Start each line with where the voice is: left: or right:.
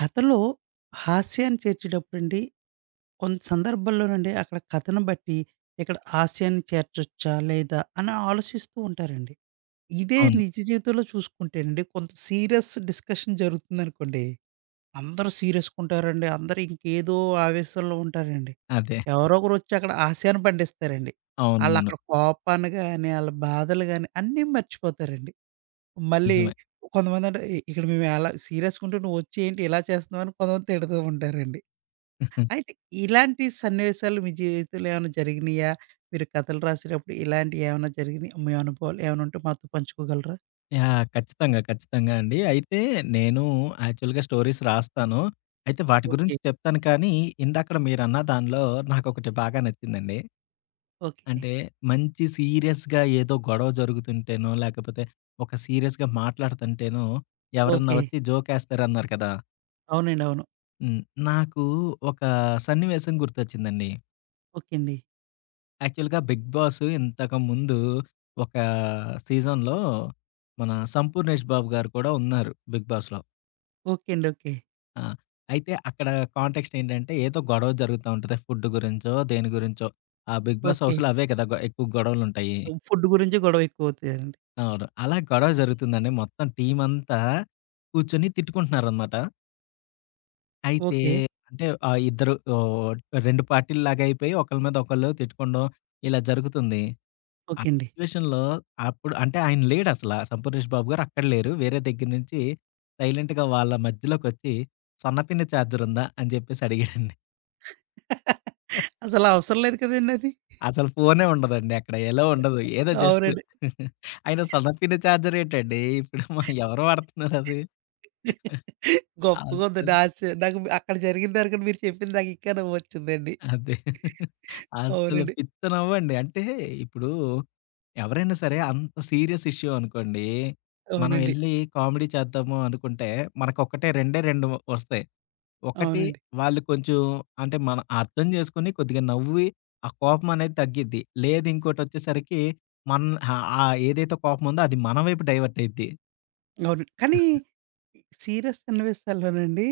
right: కథలో హాస్యాన్ని చేర్చేటప్పుడండి, కొంత సందర్భాల్లోనండి అక్కడ కథను బట్టి ఇక్కడ హాస్యాన్ని చేర్చొచ్చా? లేదా? అని ఆలోచిస్తూ ఉంటారండి. ఇదే
left: అవును.
right: నిజ జీవితంలో చూసుకుంటేనండి కొంత సీరియస్ డిస్కషన్ జరుగుతుందనుకోండి, అందరూ సీరియస్‌గా ఉంటారండి. అందరూ ఇంకేదో ఆవేశంలో ఉంటారండి.
left: అదే.
right: ఎవరో ఒకరొచ్చి అక్కడ హాస్యాన్ని పండిస్తారండి.
left: అవునవును.
right: ఆళ్ళక్కడ కోపాన్ని గాని, ఆళ్ళ బాధలు గాని అన్నీ మర్చిపోతారండి. మళ్ళీ
left: నిజమే.
right: కొంతమందంటే, ఇక్కడ మేము ఎలా సీరియస్‌గుంటే నువ్వొచ్చి ఏంటి ఇలా చేస్తున్నావని కొంతమంది తిడుతూ ఉంటారండి. అయితే ఇలాంటి సన్నివేశాలు మీ జీవితంలో ఏమైనా జరిగినియా? మీరు కథలు రాసేటప్పుడు ఇలాంటియి ఏమైనా జరిగినియి? మీ అనుభవాలు ఏమైనా ఉంటే మాతో పంచుకోగలరా?
left: యాహ్! ఖచ్చితంగా. ఖచ్చితంగా అండి. అయితే నేను యాక్చువల్‌గా స్టోరీస్ రాస్తాను. అయితే వాటి గురించి
right: ఓకే.
left: చెప్తాను కానీ, ఇందాకడ మీరన్న దానిలో నాకొకటి బాగా నచ్చిందండి.
right: ఓకే.
left: అంటే మంచి సీరియస్‌గా ఏదో గొడవ జరుగుతుంటేనో, లేకపోతే ఒక సీరియస్‌గా మాట్లాడుతుంటేనో, ఎవరన్నా
right: ఓకే.
left: వచ్చి జోకేస్తారన్నారు కదా!
right: అవునండి, అవును.
left: హ్మ్. నాకు ఒక సన్నివేశం గుర్తొచ్చిందండి.
right: ఓకే అండి.
left: యాక్చువల్‌గా 'బిగ్ బాస్' ఇంతకుముందు ఒక సీజన్‌లో మన 'సంపూర్ణేష్ బాబు' గారు కూడా ఉన్నారు 'బిగ్ బాస్‌లో.'
right: ఓకే అండి. ఓకే.
left: ఆ! అయితే అక్కడ కాంటెక్స్ట్ ఏంటంటే ఏదో గొడవ జరుగుతా ఉంటది. ఫుడ్ గురించో, దేని గురించో. ఆ 'బిగ్ బాస్'
right: ఓకే.
left: హౌస్‌లో అవే కదా! ఎక్కువ గొడవలుంటాయి.
right: ఫుడ్ గురించి గొడవ ఎక్కువవుతాయండి.
left: అవును. అలా గొడవ జరుగుతుందండి. మొత్తం టీమంతా కూర్చొని తిట్టుకుంటున్నారనమాట. అయితే
right: ఓకే.
left: అంటే ఇద్దరు 2 పార్టీల్లాగా అయిపోయి ఒకళ్ళ మీద ఒకళ్ళు తిట్టుకోవడం ఇలా జరుగుతుంది. ఆ
right: ఓకే అండి.
left: సిట్యుయేషన్‌లో అప్పుడు అంటే ఆయన లేడసల. 'సంపూర్ణేష్ బాబు' గారు అక్కడ లేరు. వేరే దగ్గర నుంచి సైలెంట్‌గా వాళ్ళ మధ్యలోకొచ్చి సన్నపిన్న చార్జర్ ఉందా? అని జెప్పేసి అడిగాడండి.
right: అసలు అవసరం లేదు కదండది.
left: అసలు ఫోనే ఉండదండి అక్కడ. ఎలో ఉండదు. ఏదో జస్ట్
right: అవునండి.
left: ఆయన సన్నపిన్న చార్జర్ ఏంటండి? ఇప్పుడు మ ఎవరు వాడుతున్నారు అది?
right: గొప్పగుంది.
left: అస్సలు
right: నా సే నాకు అక్కడ జరిగిన దానికన్నా మీరు చెప్పింది నాకు ఇంకా నవ్వొచ్చిందండి.
left: అదే. అసలు
right: అవునండి.
left: పిచ్చ నవ్వండి. అంటే ఇప్పుడు ఎవరైనా సరే అంత సీరియస్ ఇష్యూ అనుకోండి. మనం
right: అవునండి.
left: ఎళ్లి కామెడీ చేద్దాము అనుకుంటే మనకొక్కటే 2 వస్తాయి. ఒకటి
right: అవునండి,
left: వాళ్ళు కొంచెం అంటే మనం అర్థం చేసుకొని కొద్దిగా నవ్వి ఆ కోపం అనేది తగ్గిద్ది. లేదు ఇంకోటొచ్చేసరికి మన ఏదైతే కోపం ఉందో అది మన వైపు డైవర్ట్ అయిద్ది.
right: అవును. కానీ సీరియస్ సన్నివేశాల్లోనండి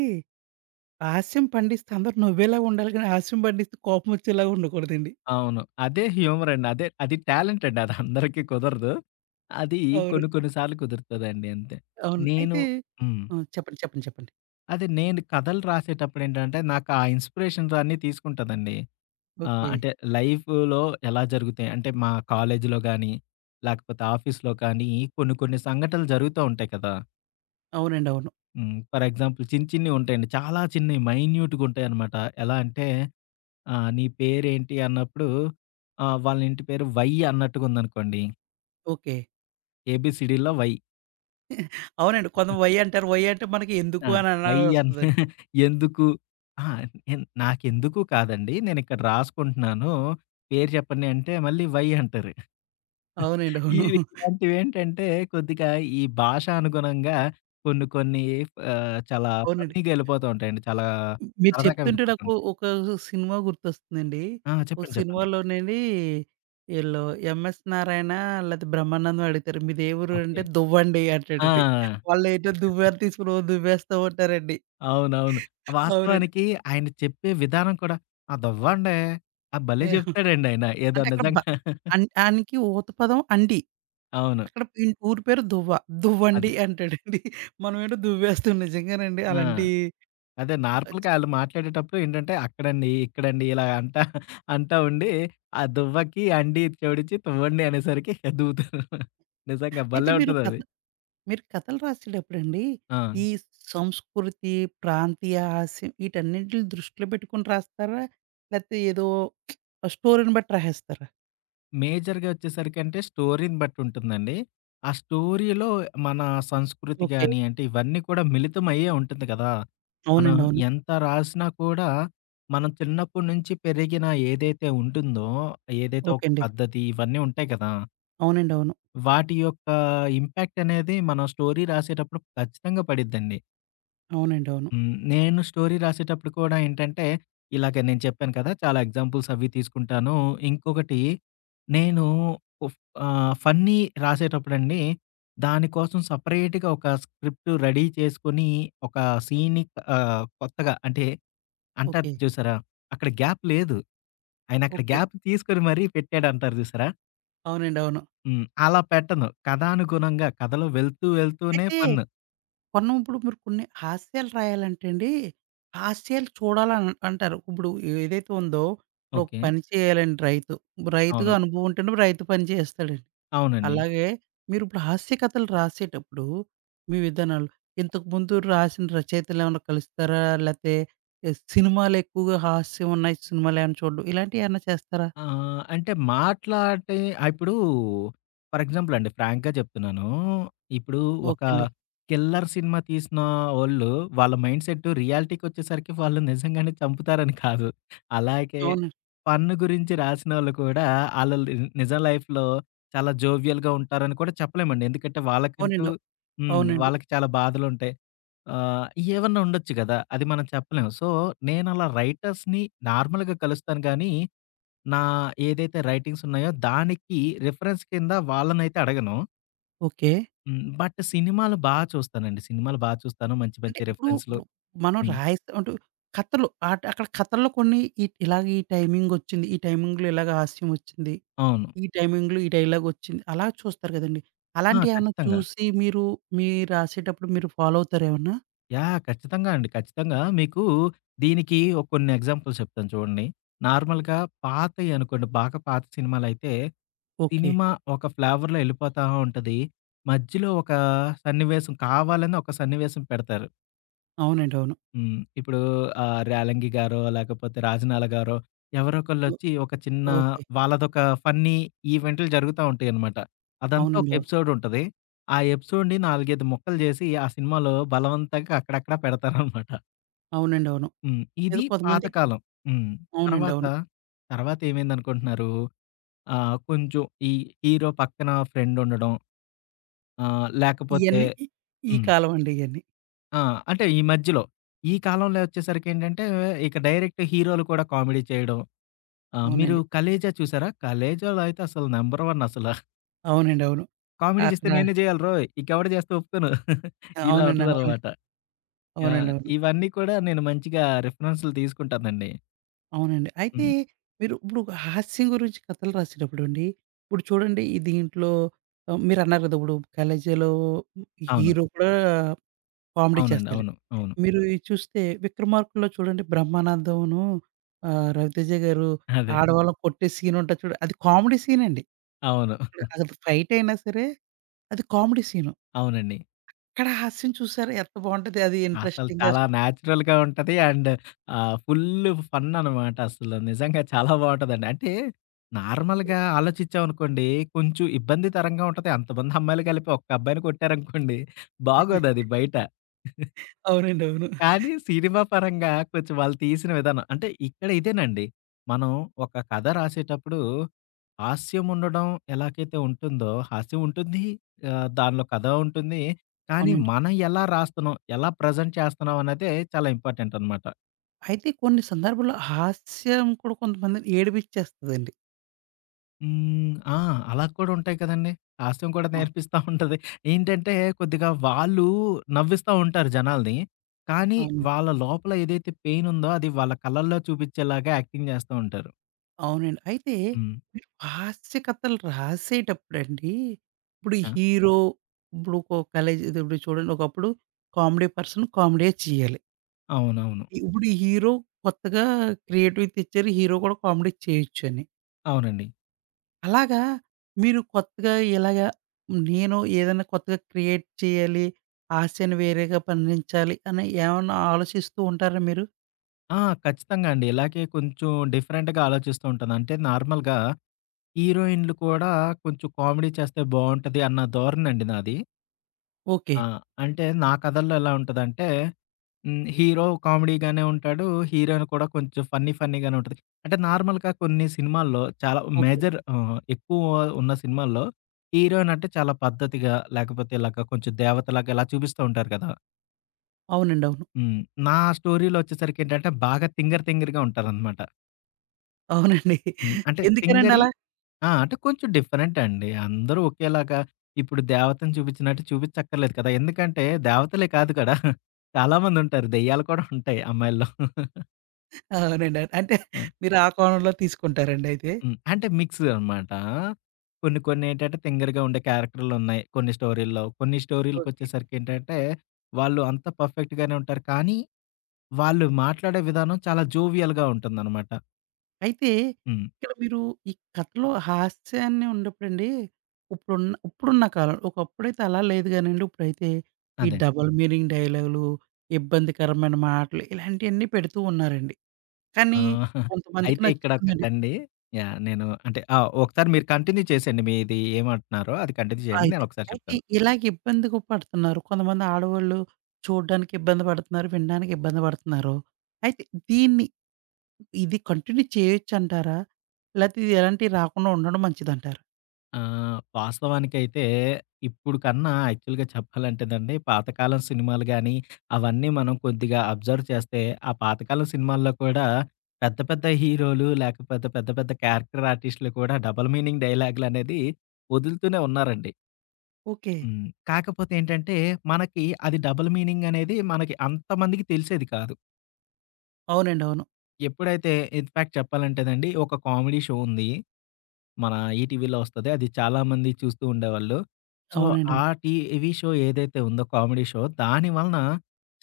right: హాస్యం పండిస్తే అందరూ నవ్వేలాగా ఉండాలి గానీ, హాస్యం పండిస్తే కోపం వచ్చేలాగా ఉండకూడదండి.
left: అవును. అదే హ్యూమర్ అండి. అదే అది టాలెంట్ అండి. అది అందరికీ కుదరదు. అది
right: అవును.
left: కొన్ని కొన్ని సార్లు కుదురుతదండి అంతే.
right: అవును.
left: నేను
right: అయితే
left: హ్మ్.
right: ఆ! చెప్పండి. చెప్పండి. చెప్పండి.
left: అదే నేను కథలు రాసేటప్పుడేంటంటే, నాకు ఆ ఇన్‌స్పిరేషన్స్ అన్నీ తీసుకుంటానండి.
right: ఓకే.
left: అంటే లైఫ్‌లో ఎలా జరుగుతాయి అంటే, మా కాలేజీలో గానీ, లేకపోతే ఆఫీస్‌లో కానీ కొన్ని కొన్ని సంఘటనలు జరుగుతా ఉంటాయి కదా!
right: అవునండి, అవును.
left: హ్మ్. ఫర్ ఎగ్జాంపుల్ చిన్న చిన్నవి ఉంటాయండి. చాలా చిన్నవి మైన్యూట్‌గా ఉంటాయన్నమాట. ఎలా అంటే ఆ! నీ పేరేంటి అన్నప్పుడు వాళ్ళ ఇంటి పేరు వై అన్నట్టుగా ఉందనుకోండి.
right: ఓకే.
left: ఏబీసీడీలో వై.
right: అవునండి. కొంత వై అంటారు. వై అంటే మనకి ఎందుకు
left: ఆ!
right: అని
left: వై అన్
right: అనాలొస్తదండి.
left: ఎందుకు? అహా! నాకెందుకు కాదండి. నేనిక్కడ రాసుకుంటున్నాను. పేరు చెప్పండి అంటే మళ్ళీ వై అంటారు.
right: అవునండి, అవును.
left: ఇవి ఇలాంటివేంటంటే కొద్దిగా ఈ భాష అనుగుణంగా కొన్ని కొన్ని చాలా
right: అవునండి.
left: ఫన్నీగా ఎళ్ళిపోతూ ఉంటాయండి. చాలా
right: మీరు
left: సరదాగా
right: చెప్తుంటే
left: వెళ్ళిపోతుంటాయి.
right: నాకు ఒక సినిమా గుర్తొస్తుందండి.
left: ఆ!
right: ఒక
left: చెప్పండి. చెప్పండి.
right: సినిమాలోనండి ఈళ్ళు 'ఎంఎస్ నారాయణ' లేతే 'బ్రహ్మానందం' అడుగుతారు. "మీది ఏ ఊరు"
left: ఓకే.
right: అంటే "దువ్వండి"
left: ఆ!
right: అంటాడండి. వాళ్ళేంటో దువ్వారు తీసుకొని ఓ దువ్వేస్తా ఉంటారండి.
left: అవునవును.
right: అవునండి.
left: వాస్తవానికి ఆయన చెప్పే విధానం కూడా ఆ! దవ్వండి. ఆ! భలే చెప్తాడండి ఆయన. ఏదో
right: అంటే అక్కడ బ
left: నిజంగా
right: అన్ ఆనికి ఊత పదం అండి.
left: అవును.
right: అక్కడ ఈన ఊరి పేరు దువ్వ. దువ్వండి
left: అదే.
right: అంటాడండి. మనమేంటో దువ్వేస్తాం నిజంగానండి
left: ఆ!
right: అలాంటి.
left: అదే నార్మల్‌గా ఆళ్ళు మాట్లాడేటప్పుడు ఏంటంటే అక్కడండి, ఇక్కడండి ఇలా అంటా, అంటా ఉండి ఆ దువ్వకి అండి జోడించి తువ్వండి అనేసరికి దూవుతారు. నిజంగా
right: అయితే
left: భలే
right: మీరు కథ
left: ఉంటదది.
right: మీరు కథలు రాసేటప్పుడండి,
left: ఆ!
right: ఈ సంస్కృతి, ప్రాంతీయ హాస్యం వీటన్నిటిని దృష్టిలో పెట్టుకొని రాస్తారా? లేకపోతే ఏదో స్టోరీని బట్టి రాసేస్తారా?
left: మేజర్‌గా వచ్చేసరికంటే స్టోరీని బట్టి ఉంటుందండి. ఆ స్టోరీలో మన సంస్కృతి
right: ఓకే.
left: గాని అంటే ఇవన్నీ కూడా మిళితం అయ్యే ఉంటుంది కదా! మనం
right: అవునండి, అవును.
left: ఎంత రాసినా కూడా మనం చిన్నప్పటి నుంచి పెరిగిన ఏదైతే ఉంటుందో, ఏదైతే
right: ఓకే
left: ఒక
right: అండి.
left: పద్ధతి ఇవన్నీ ఉంటాయి కదా!
right: అవునండి, అవును.
left: వాటి యొక్క ఇంపాక్ట్ అనేది మనం స్టోరీ రాసేటప్పుడు ఖచ్చితంగా పడిద్దండి.
right: అవునండి, అవును.
left: హ్మ్. నేను స్టోరీ రాసేటప్పుడు కూడా ఏంటంటే, ఇలాగ నేను చెప్పాను కదా! చాలా ఎగ్జాంపుల్స్ అవి తీసుకుంటాను. ఇంకొకటి నేను ఉఫ్ ఫన్నీ రాసేటప్పుడండి, దానికోసం సెపరేట్‌గా ఒక స్క్రిప్ట్ రెడీ చేసుకొని, ఒక సీన్‌ని కొత్తగా అంటే అంటారు
right: ఓకే.
left: చూసారా? అక్కడ గ్యాప్ లేదు. ఆయన అక్కడ
right: ఓకే.
left: గ్యాప్ తీసుకొని మరీ పెట్టాడంటారు చూసారా?
right: అవునండి, అవును.
left: హ్మ్. అలా పెట్టను. కథానుగుణంగా కథలో వెళ్తూ వెళ్తూనే
right: అయితే
left: ఫన్.
right: కొన్ని ఇప్పుడు మీరు కొన్ని హాస్యాలు రాయాలంటే అండి, హాస్యాలు చూడాలని అంటారు. ఇప్పుడు ఏదైతే ఉందో, ఇప్పుడు ఒక
left: ఓకే.
right: పని చేయాలండి రైతు. రైతుగా
left: అవును.
right: అనుభవం ఉంటేనే రైతు పని చేస్తాడండి.
left: అవునండి.
right: అలాగే మీరిప్పుడు హాస్య కథలు రాసేటప్పుడు మీ విధానాలు ఇంతకుముందు రాసిన రచయితలేమన్నా కలుస్తారా? లేతే ఎ సినిమాలెక్కువగా హాస్యం ఉన్నాయి సినిమాలేమన్నా చూడడం ఇలాంటియేమన్నా చేస్తారా?
left: ఆ! అంటే మాట్లాటే ఇప్పుడు ఫర్ ఎగ్జాంపుల్ అండి ఫ్రాంక్‌గా చెప్తున్నాను. ఇప్పుడు ఒక
right: ఓకే అండి.
left: కిల్లర్ సినిమా తీసిన వోళ్ళు వాళ్ళ మైండ్ సెట్ రియాలిటీకొచ్చేసరికి వాళ్ళు నిజంగానే చంపుతారని కాదు. అలాగే
right: అవును.
left: ఫన్ గురించి రాసినోళ్ళు కూడా ఆళ్ళు లి నిజం లైఫ్‌లో చాలా జోవియల్‌గా ఉంటారని కూడా చెప్పలేమండి. ఎందుకంటే వాళ్ళకంటూ
right: అవునండి.
left: హ్మ్.
right: అవునండి.
left: వాళ్ళకి చాలా బాధలుంటాయి. ఆహ్, ఏవన్నా ఉండొచ్చు గదా! అది మనం చెప్పలేం. సో, నేనలా రైటర్స్‌ని నార్మల్‌గా కలుస్తాను గానీ నా ఏదైతే రైటింగ్స్ ఉన్నాయో దానికి రిఫరెన్స్ కింద వాళ్ళనైతే అడగను.
right: ఓకే.
left: హ్మ్. బట్ సినిమాలు బా చూస్తానండి. సినిమాలు బా చూస్తాను. మంచి
right: అంటే
left: మంచి
right: ఇప్పుడు
left: రిఫరెన్స్‌లు
right: ఇప్పుడు మనం
left: హ్మ్.
right: రాయిస్తా ఉంటూ కథలు ఆట్ అక్కడ కథల్లో కొన్ని ఇలాగ ఈ టైమింగొచ్చింది. ఈ టైమింగ్‌లో ఇలాగ హాస్యమొచ్చింది.
left: అవును.
right: ఈ టైమింగ్‌లో ఈ డైలాగొచ్చింది. అలా చూస్తారు గదండీ!
left: ఆ!
right: అలాంటియేమన్నా
left: ఖచ్చితంగా.
right: చూసి మీరు మీరు రాసేటప్పుడు మీరు ఫాలో అవుతారేమన్నా?
left: యాహ్! ఖచ్చితంగా అండి. ఖచ్చితంగా మీకు దీనికి ఒక కొన్ని ఎగ్జాంపుల్స్ చెప్తాను చూడండి. నార్మల్‌గా పాతయి అనుకోండి, బాగా పాత సినిమాలైతే
right: ఓకే.
left: సినిమా ఒక ఫ్లేవర్‌లో ఎళ్ళిపోతా ఉంటది. మధ్యలో ఒక సన్నివేశం కావాలని ఒక సన్నివేశం పెడతారు.
right: అవునండి, అవును.
left: హ్మ్. ఇప్పుడు రేలంగి గారో, లేకపోతే రాజనాల గారో
right: ఓ
left: ఎవరోకళ్ళొచ్చి ఒక చిన్న
right: ఓకే.
left: వాళ్ళదొక ఫన్నీ ఈవెంట్లు జరుగుతా ఉంటాయనమాట. అదంతా ఒక
right: అవునండి, అవును.
left: ఎపిసోడ్ ఉంటది. ఆ ఎపిసోడ్‌ని 4, 5 ముక్కలు చేసి ఆ సినిమాలో బలవంతంగా అక్కడక్కడ పెడతారనమాట.
right: అవునండి, అవును.
left: హ్మ్.
right: ఏదో
left: ఇది
right: కొంతమంది.
left: పాతకాలం. హ్మ్.
right: అవునండి,
left: తర్వాత,
right: అవును.
left: తర్వాత ఏమైందనుకుంటున్నారు? కొంచెం ఈ హీరో పక్కన ఫ్రెండుండడం లేకపోతే
right: ఇయన్నీ ఈ ఈ
left: హ్మ్.
right: కాలం అండి ఇయన్నీ.
left: ఆ! అంటే ఈ మధ్యలో. ఈ కాలంలో వచ్చేసరికేంటంటే, ఇక డైరెక్ట్ హీరోలు కూడా కామెడీ చేయడం. మీరు
right: అవునండి.
left: 'కలేజా' చూసారా? 'కలేజా'లో అయితే అసలు నంబర్ వన్ అసల.
right: అవునండి. అవును.
left: కామెడీ చేస్తే
right: అక్కడ
left: నేనే చేయాలి రోయ్! ఇంకెవడు చేస్తే ఒప్పుకోను. ఇలా
right: అవునండి. అవునండి.
left: ఉంటదనమాట. యాహ్!
right: అవునండి, అవును.
left: ఇవన్నీ కూడా నేను మంచిగా రిఫరెన్స్‌లు తీసుకుంటానండి.
right: అవునండి. అయితే
left: హ్మ్.
right: మీరు ఇప్పుడు హాస్యం గురించి కథలు రాసేటప్పుడండి, ఇప్పుడు చూడండి ఈ దీంట్లో ఆహ్, మీరన్నారు కదా! ఇప్పుడు కాలేజీలో
left: అవును.
right: హీరో కూడా కామెడీ
left: అవునండి.
right: చేస్తాడు.
left: అవును. అవును.
right: మీరు ఇది చూస్తే 'విక్రమార్కుడులో' చూడండి బ్రహ్మానందంను ఆహ్, రవితేజ గారు హ్మ్.
left: అదే.
right: ఆడవాళ్ళని కొట్టే సీన్ ఉంటది చూడు అది కామెడీ సీన్ అండి.
left: అవును.
right: అది ఫైట్ అయినా సరే అది కామెడీ సీను.
left: అవునండి.
right: ఇక్కడ హాస్యం చూసారా ఎంత బావుంటది అది
left: అసలు
right: ఇంట్రెస్టింగ్‌గా.
left: చాలా నేచురల్‌గా ఉంటది. అండ్ ఫుల్ ఫన్ అనమాట అసలు. నిజంగా చాలా బావుంటదండి. అంటే నార్మల్‌గా ఆలోచించామనుకోండి కొంచెం ఇబ్బంది తరంగా ఉంటది. అంతమంది అమ్మాయిలు కలిపి ఒక్క అబ్బాయిని కొట్టారనుకోండి బాగోదది బయట.
right: అవునండి, అవును.
left: కానీ సినిమా పరంగా కొంచెం వాళ్ళు తీసిన విధానం అంటే ఇక్కడ ఇదేనండి. మనం ఒక కథ రాసేటప్పుడు హాస్యం ఉండడం ఎలాగైతే ఉంటుందో, హాస్యం ఉంటుంది. దానిలో కథ ఉంటుంది. కానీ
right: అవునండి.
left: మనం ఎలా రాస్తున్నాం, ఎలా ప్రెజెంట్ చేస్తున్నాం అన్నదే చాలా ఇంపార్టెంట్ అనమాట.
right: అయితే కొన్ని సందర్భాల్లో హాస్యం కూడా కొంతమందిని ఏడిపిచ్చేస్తదండి.
left: హ్మ్. ఆ! అలా కూడా ఉంటాయి కదండీ. హాస్యం కూడా
right: ఆ!
left: నేర్పిస్తా ఉంటది. ఏంటంటే కొద్దిగా వాళ్ళు నవ్విస్తా ఉంటారు జనాల్ని. కానీ
right: అవును.
left: వాళ్ళ లోపల ఏదైతే పెయిన్ ఉందో అది వాళ్ళ కళ్ళల్లో చూపించేలాగా యాక్టింగ్ చేస్తా ఉంటారు.
right: అవునండి. అయితే
left: హ్మ్.
right: మీరు హాస్య కథలు రాసేటప్పుడండి, ఇప్పుడు
left: ఆ!
right: హీరో ఇప్పుడు ఒక కాలేజ్ ఇప్పుడు చూడండి ఒకప్పుడు కామెడీ పర్సన్ కామెడీయే చేయాలి.
left: అవునవును.
right: ఇప్పుడు ఈ హీరో కొత్తగా క్రియేటివ్ తెచ్చారు. హీరో కూడా కామెడీ చేయొచ్చని.
left: అవునండి.
right: అలాగా మీరు కొత్తగా ఇలాగా నేను ఏదైనా కొత్తగా క్రియేట్ చేయాలి, హాస్యాన్ని వేరేగా పండించాలి అని ఏమన్నా ఆలోచిస్తూ ఉంటారా మీరు?
left: ఆ! ఖచ్చితంగా అండి. ఇలాగే కొంచెం డిఫరెంట్‌గా ఆలోచిస్తూ ఉంటాను. అంటే నార్మల్‌గా హీరోయిన్‌లు కూడా కొంచెం కామెడీ చేస్తే బావుంటది అన్న ధోరణండి నాది.
right: ఓకే.
left: ఆ! అంటే నా కథల్లో ఎలా ఉంటదంటే హ్మ్. హీరో కామెడీగానే ఉంటాడు. హీరోయిన్ కూడా కొంచెం ఫన్నీ ఫన్నీగానే ఉంటది. అంటే నార్మల్‌గా కొన్ని సినిమాల్లో చాలా
right: ఓకే.
left: మేజర్ ఎక్కువ ఉన్న సినిమాల్లో హీరోయిన్ అంటే చాలా పద్ధతిగా లేకపోతే ఇలాగ కొంచెం దేవతలాగా ఇలా చూపిస్తూ ఉంటారు కదా!
right: అవునండి, అవును.
left: హ్మ్. నా స్టోరీలో వచ్చేసరికేంటంటే, బాగా తింగర్ తింగర్‌గా ఉంటారనమాట.
right: అవునండి.
left: హ్మ్. అంటే
right: ఎందుకనండి
left: తింగరి
right: అలా?
left: ఆ! అంటే కొంచెం డిఫరెంట్ అండి. అందరూ ఒకేలాగా ఇప్పుడు దేవతని చూపించినట్టు చూపించక్కర్లేదు కదా! ఎందుకంటే దేవతలే కాదు కదా! చాలా మందుంటారు. దెయ్యాలు కూడా ఉంటాయి అమ్మాయిల్లో.
right: అవునండి, అవును. అంటే
left: ఆ!
right: మీరు ఆ కోణంలో తీసుకుంటారండి అయితే.
left: హ్మ్. అంటే మిక్స్ అనమాట. కొన్ని కొన్నేంటంటే తింగరగా ఉండే క్యారెక్టర్‌లున్నాయి కొన్ని స్టోరీల్లో. కొన్ని
right: ఓకే.
left: స్టోరీలకొచ్చేసరికేంటంటే, వాళ్ళు అంతా పర్ఫెక్ట్‌గానే ఉంటారు. కానీ, వాళ్ళు మాట్లాడే విధానం చాలా జోవియల్‌గా ఉంటుందనమాట.
right: అయితే
left: హ్మ్.
right: ఇక్కడ మీరు ఈ కథలో హాస్యాన్ని ఉన్నప్పుడండి, ఇప్పుడున్న ఇప్పుడున్న కాలం ఒకప్పుడైతే అలా లేదు గానండి. ఇప్పుడైతే ఈ
left: అదే.
right: డబుల్ మీనింగ్ డైలాగులు, ఇబ్బందికరమైన మాటలు ఇలాంటియన్నీ పెడుతూ ఉన్నారండి.
left: ఆ!
right: కానీ కొంతమందికి
left: అయితే ఇక్కడ
right: నచ్చుతుందండి.
left: ఒకటండి యాహ్! నేను అంటే ఆ! ఒకసారి మీరు కంటిన్యూ చేసేయండి. మీది ఏమంటున్నారో అది కంటిన్యూ చేయండి. నేను
right: అయితే
left: ఒకసారి
right: అయితే
left: చెప్తాను.
right: ఇలాగ ఇబ్బందికి పడుతున్నారు. కొంతమంది ఆడవాళ్ళు చూడడానికి ఇబ్బంది పడుతున్నారు, వినడానికి ఇబ్బంది పడుతున్నారు. అయితే దీన్ని ఇది కంటిన్యూ చేయొచ్చంటారా? లేతే ఇది ఎలాంటియి రాకుండా ఉండడం మంచిదంటారా?
left: వాస్తవానికైతే ఇప్పుడు కన్నా యాక్చువల్‌గా చెప్పాలంటేనండి పాతకాలం సినిమాలు గాని, అవన్నీ మనం కొద్దిగా అబ్జర్వ్ చేస్తే, ఆ పాతకాలం సినిమాల్లో కూడా పెద్ద పెద్ద హీరోలు లేకపోతే పెద్ద పెద్ద క్యారెక్టర్ ఆర్టిస్ట్‌లు కూడా డబుల్ మీనింగ్ డైలాగులనేది వదులుతూనే ఉన్నారండి.
right: ఓకే.
left: హ్మ్. కాకపోతే ఏంటంటే మనకి అది డబుల్ మీనింగ్ అనేది మనకి అంతమందికి తెలిసేది కాదు.
right: అవునండి, అవును.
left: ఎప్పుడైతే ఇన్‌ఫాక్ట్ చెప్పాలంటేనండి, ఒక కామెడీ షో ఉంది. మన ఈటీవీలో వస్తది. అది చాలామంది చూస్తూ ఉండేవాళ్ళు. సో,
right: అవునండి,
left: ఆ
right: అవును.
left: టీవీ షో ఏదైతే ఉందో కామెడీ షో, దాని వలన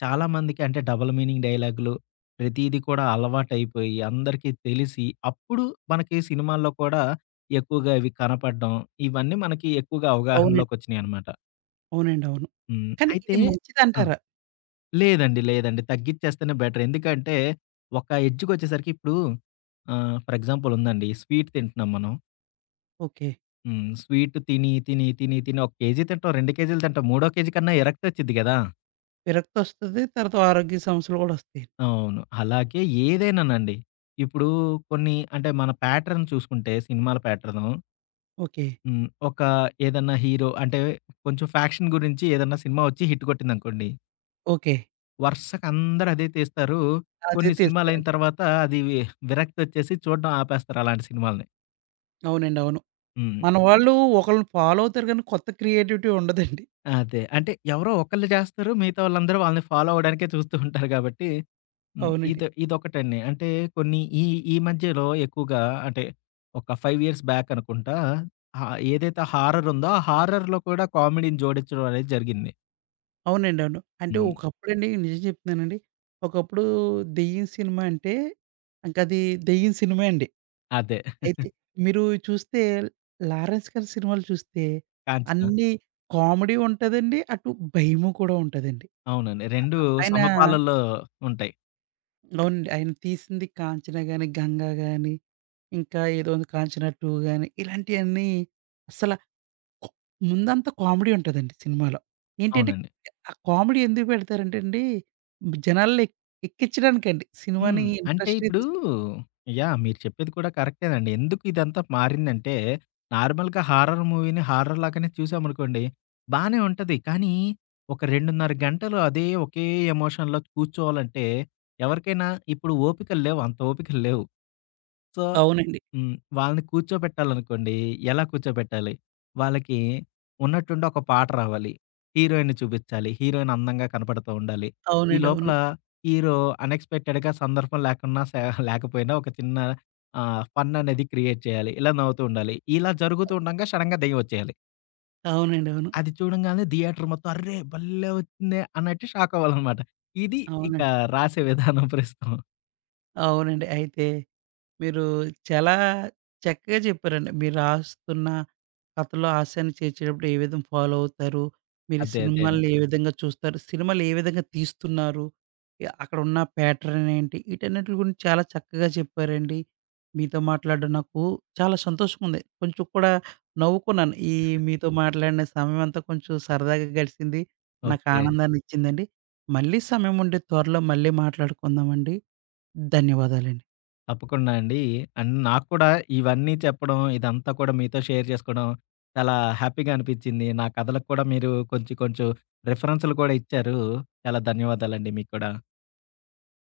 left: చాలామందికి అంటే డబుల్ మీనింగ్ డైలాగులు, ప్రతీది కూడా అలవాటైపోయి అందరికీ తెలిసి, అప్పుడు మనకి సినిమాల్లో కూడా ఎక్కువగా ఇవి కనపడడం, ఇవన్నీ మనకి ఎక్కువగా
right: అవునండి.
left: అవగాహనలోకొచ్చినాయనమాట.
right: అవునండి, అవును.
left: హ్మ్.
right: కానీ
left: అయితే
right: ఇది
left: ఆ!
right: మంచిదంటారా?
left: లేదండి. లేదండి. తగ్గిచ్చేస్తేనే బెటర్. ఎందుకంటే, ఒక ఎడ్జ్‌కొచ్చేసరికి ఇప్పుడు ఫర్ ఎగ్జాంపుల్ ఉందండి. స్వీట్ తింటున్నాం మనం.
right: ఓకే.
left: హ్మ్. స్వీట్ తిని, తిని, తిని, తిని ఒక కేజీ తింటాం, 2 కేజీలు తింటాం, మూడో కేజీ కన్నా ఎరక్తొచ్చిద్ది గదా!
right: విరక్తొస్తది. తర్వాత ఆరోగ్య సమస్యలు గూడా ఒస్తాయి.
left: అవును. అలాగే ఏదైనానండి. ఇప్పుడు కొన్ని అంటే మన ప్యాటర్న్ చూసుకుంటే సినిమాల ప్యాటర్ను
right: ఓకే.
left: హ్మ్. ఒక ఏదన్నా హీరో అంటే కొంచెం ఫ్యాక్షన్ గురించి ఏదన్నా సినిమా ఒచ్చి హిట్ కొట్టిందనుకోండి
right: ఓకే.
left: వరుసగా అందరూ అదే తీస్తారు.
right: అదే
left: కొన్ని సినిమాలయిన
right: తీస్తారండి.
left: తర్వాత అది విరక్తొచ్చేసి చూడడం ఆపేస్తారు అలాంటి సినిమాలని.
right: అవునండి, అవును.
left: హ్మ్.
right: మన వాళ్ళు ఒకళ్ళని ఫాలో అవుతారు గానీ కొత్త క్రియేటివిటీ ఉండదండి.
left: అదే. అంటే ఎవరో ఒకళ్ళు చేస్తారు. మిగతా వాళ్ళందరూ వాళ్ళని ఫాలో అవ్వడానికే చూస్తూ ఉంటారు కాబట్టి హ్మ్.
right: అవునండి.
left: ఇది ఇదొకటండి. అంటే కొన్ని ఈ ఈ మధ్యలో ఎక్కువగా అంటే ఒక 5 ఇయర్స్ బ్యాక్ అనుకుంటా ఏదైతే హారర్ ఉందో ఆ హారర్‌లో కూడా కామెడీని జోడించడం అనేది జరిగింది.
right: అవునండి, అవును. అంటే
left: హ్మ్.
right: ఒకప్పుడండి నిజం జెప్తున్నానండి. ఒకప్పుడు దెయ్యం సినిమా అంటే ఇంకది దెయ్యం సినిమా అండి.
left: అదే.
right: అయితే మీరు చూస్తే 'లారెన్స్ గారి' సినిమాలు చూస్తే
left: 'కాంచన'
right: అన్నీ కామెడీ ఉంటదండి. అటు భయము కూడా ఉంటదండి.
left: అవునండి. 2
right: ఆయన.
left: సమపాలలో ఉంటాయి.
right: అవునండి. ఆయన తీసింది 'కాంచన' గాని, 'గంగ' గాని, ఇంకా ఏదో ఉంది 'కాంచన 2' గాని ఇలాంటియన్నీ అసల కొ ముందంతా కామెడీ ఉంటదండి సినిమాలో. ఏంటంటే
left: అవునండి.
right: ఆ కామెడీ ఎందుకు పెడతారంటే అండి జనాల్ని ఎక్కించడానికండి. సినిమాని
left: హ్మ్. అంటే
right: ఇంట్రెస్ట్‌గా
left: ఇప్పుడు
right: తీసి.
left: యాహ్! మీరు చెప్పేది కూడా కరెక్టేనండి. ఎందుకు ఇదంతా మారిందంటే, నార్మల్‌గా హారర్ మూవీని హారర్ లాగానే చూసామనుకోండి, బానే ఉంటది. కానీ, ఒక 2:30 గంటలు అదే ఒకే ఎమోషన్‌లో కూర్చోవాలంటే, ఎవరికైనా ఇప్పుడు ఓపికలు లేవు. అంత ఓపికలు లేవు. సో
right: అవునండి.
left: హ్మ్. వాళ్ళని కూర్చోబెట్టాలనుకోండి, ఎలా కూర్చోబెట్టాలి? వాళ్ళకి ఉన్నట్టుండి ఒక పాట రావాలి. హీరోయిన్‌ని చూపిచ్చాలి. హీరోయిన్ అందంగా కనపడుతూ ఉండాలి. ఈ
right: అవునండి,
left: లోపల
right: అవును.
left: హీరో అన్‌ఎక్స్‌పెక్టెడ్‌గా సందర్భం లేకున్నా లేకపోయినా ఒక చిన్న ఫన్ అనేది క్రియేట్ చేయాలి. ఇలా నవ్వుతూ ఉండాలి. ఇలా జరుగుతూ ఉండంగా సడెన్‌గా దెయ్యం వచ్చేయాలి.
right: అవునండి, అవును.
left: అది చూడంగానే థియేటర్ మొత్తం "అర్రే! భలే వచ్చిందే" అన్నట్టు షాక్ అవ్వాలనమాట. ఇది ఇక
right: అవునండి.
left: రాసే విధానం ప్రస్తుతం.
right: అవునండి. అయితే మీరు చాలా చక్కగా చెప్పారండి. మీరు రాస్తున్న కథలో హాస్యాన్ని చేర్చేటప్పుడు ఏ విధంగా ఫాలో అవుతారు? మీరు
left: అదే అదే అండి.
right: సినిమాల్ని ఏ విధంగా చూస్తారు? సినిమాలు ఏ విధంగా తీస్తున్నారు? ఎ అక్కడున్న ప్యాటర్న్ ఏంటి? వీటన్నిటి గురించి చాలా చక్కగా చెప్పారండి. మీతో మాట్లాడడం నాకు చాలా సంతోషంగా ఉంది. కొంచెం కూడా నవ్వుకున్నాను. ఈ మీతో మాట్లాడిన సమయం అంతా కొంచెం సరదాగా గడిసింది. నాకు
left: ఓకే.
right: ఆనందాన్ని ఇచ్చిందండి. మళ్ళీ సమయం ఉంటే త్వరలో మళ్ళీ మాట్లాడుకుందామండి. ధన్యవాదాలండి.
left: తప్పకుండా అండి. అండ్ నాకు కూడా ఇవన్నీ చెప్పడం, ఇదంతా కూడా మీతో షేర్ చేసుకోవడం చాలా హ్యాపీగా అనిపిచ్చింది. నా కథలకు కూడా మీరు కొంచెం కొంచెం రిఫరెన్స్‌లు కూడా ఇచ్చారు. చాలా ధన్యవాదాలండి మీకు కూడా.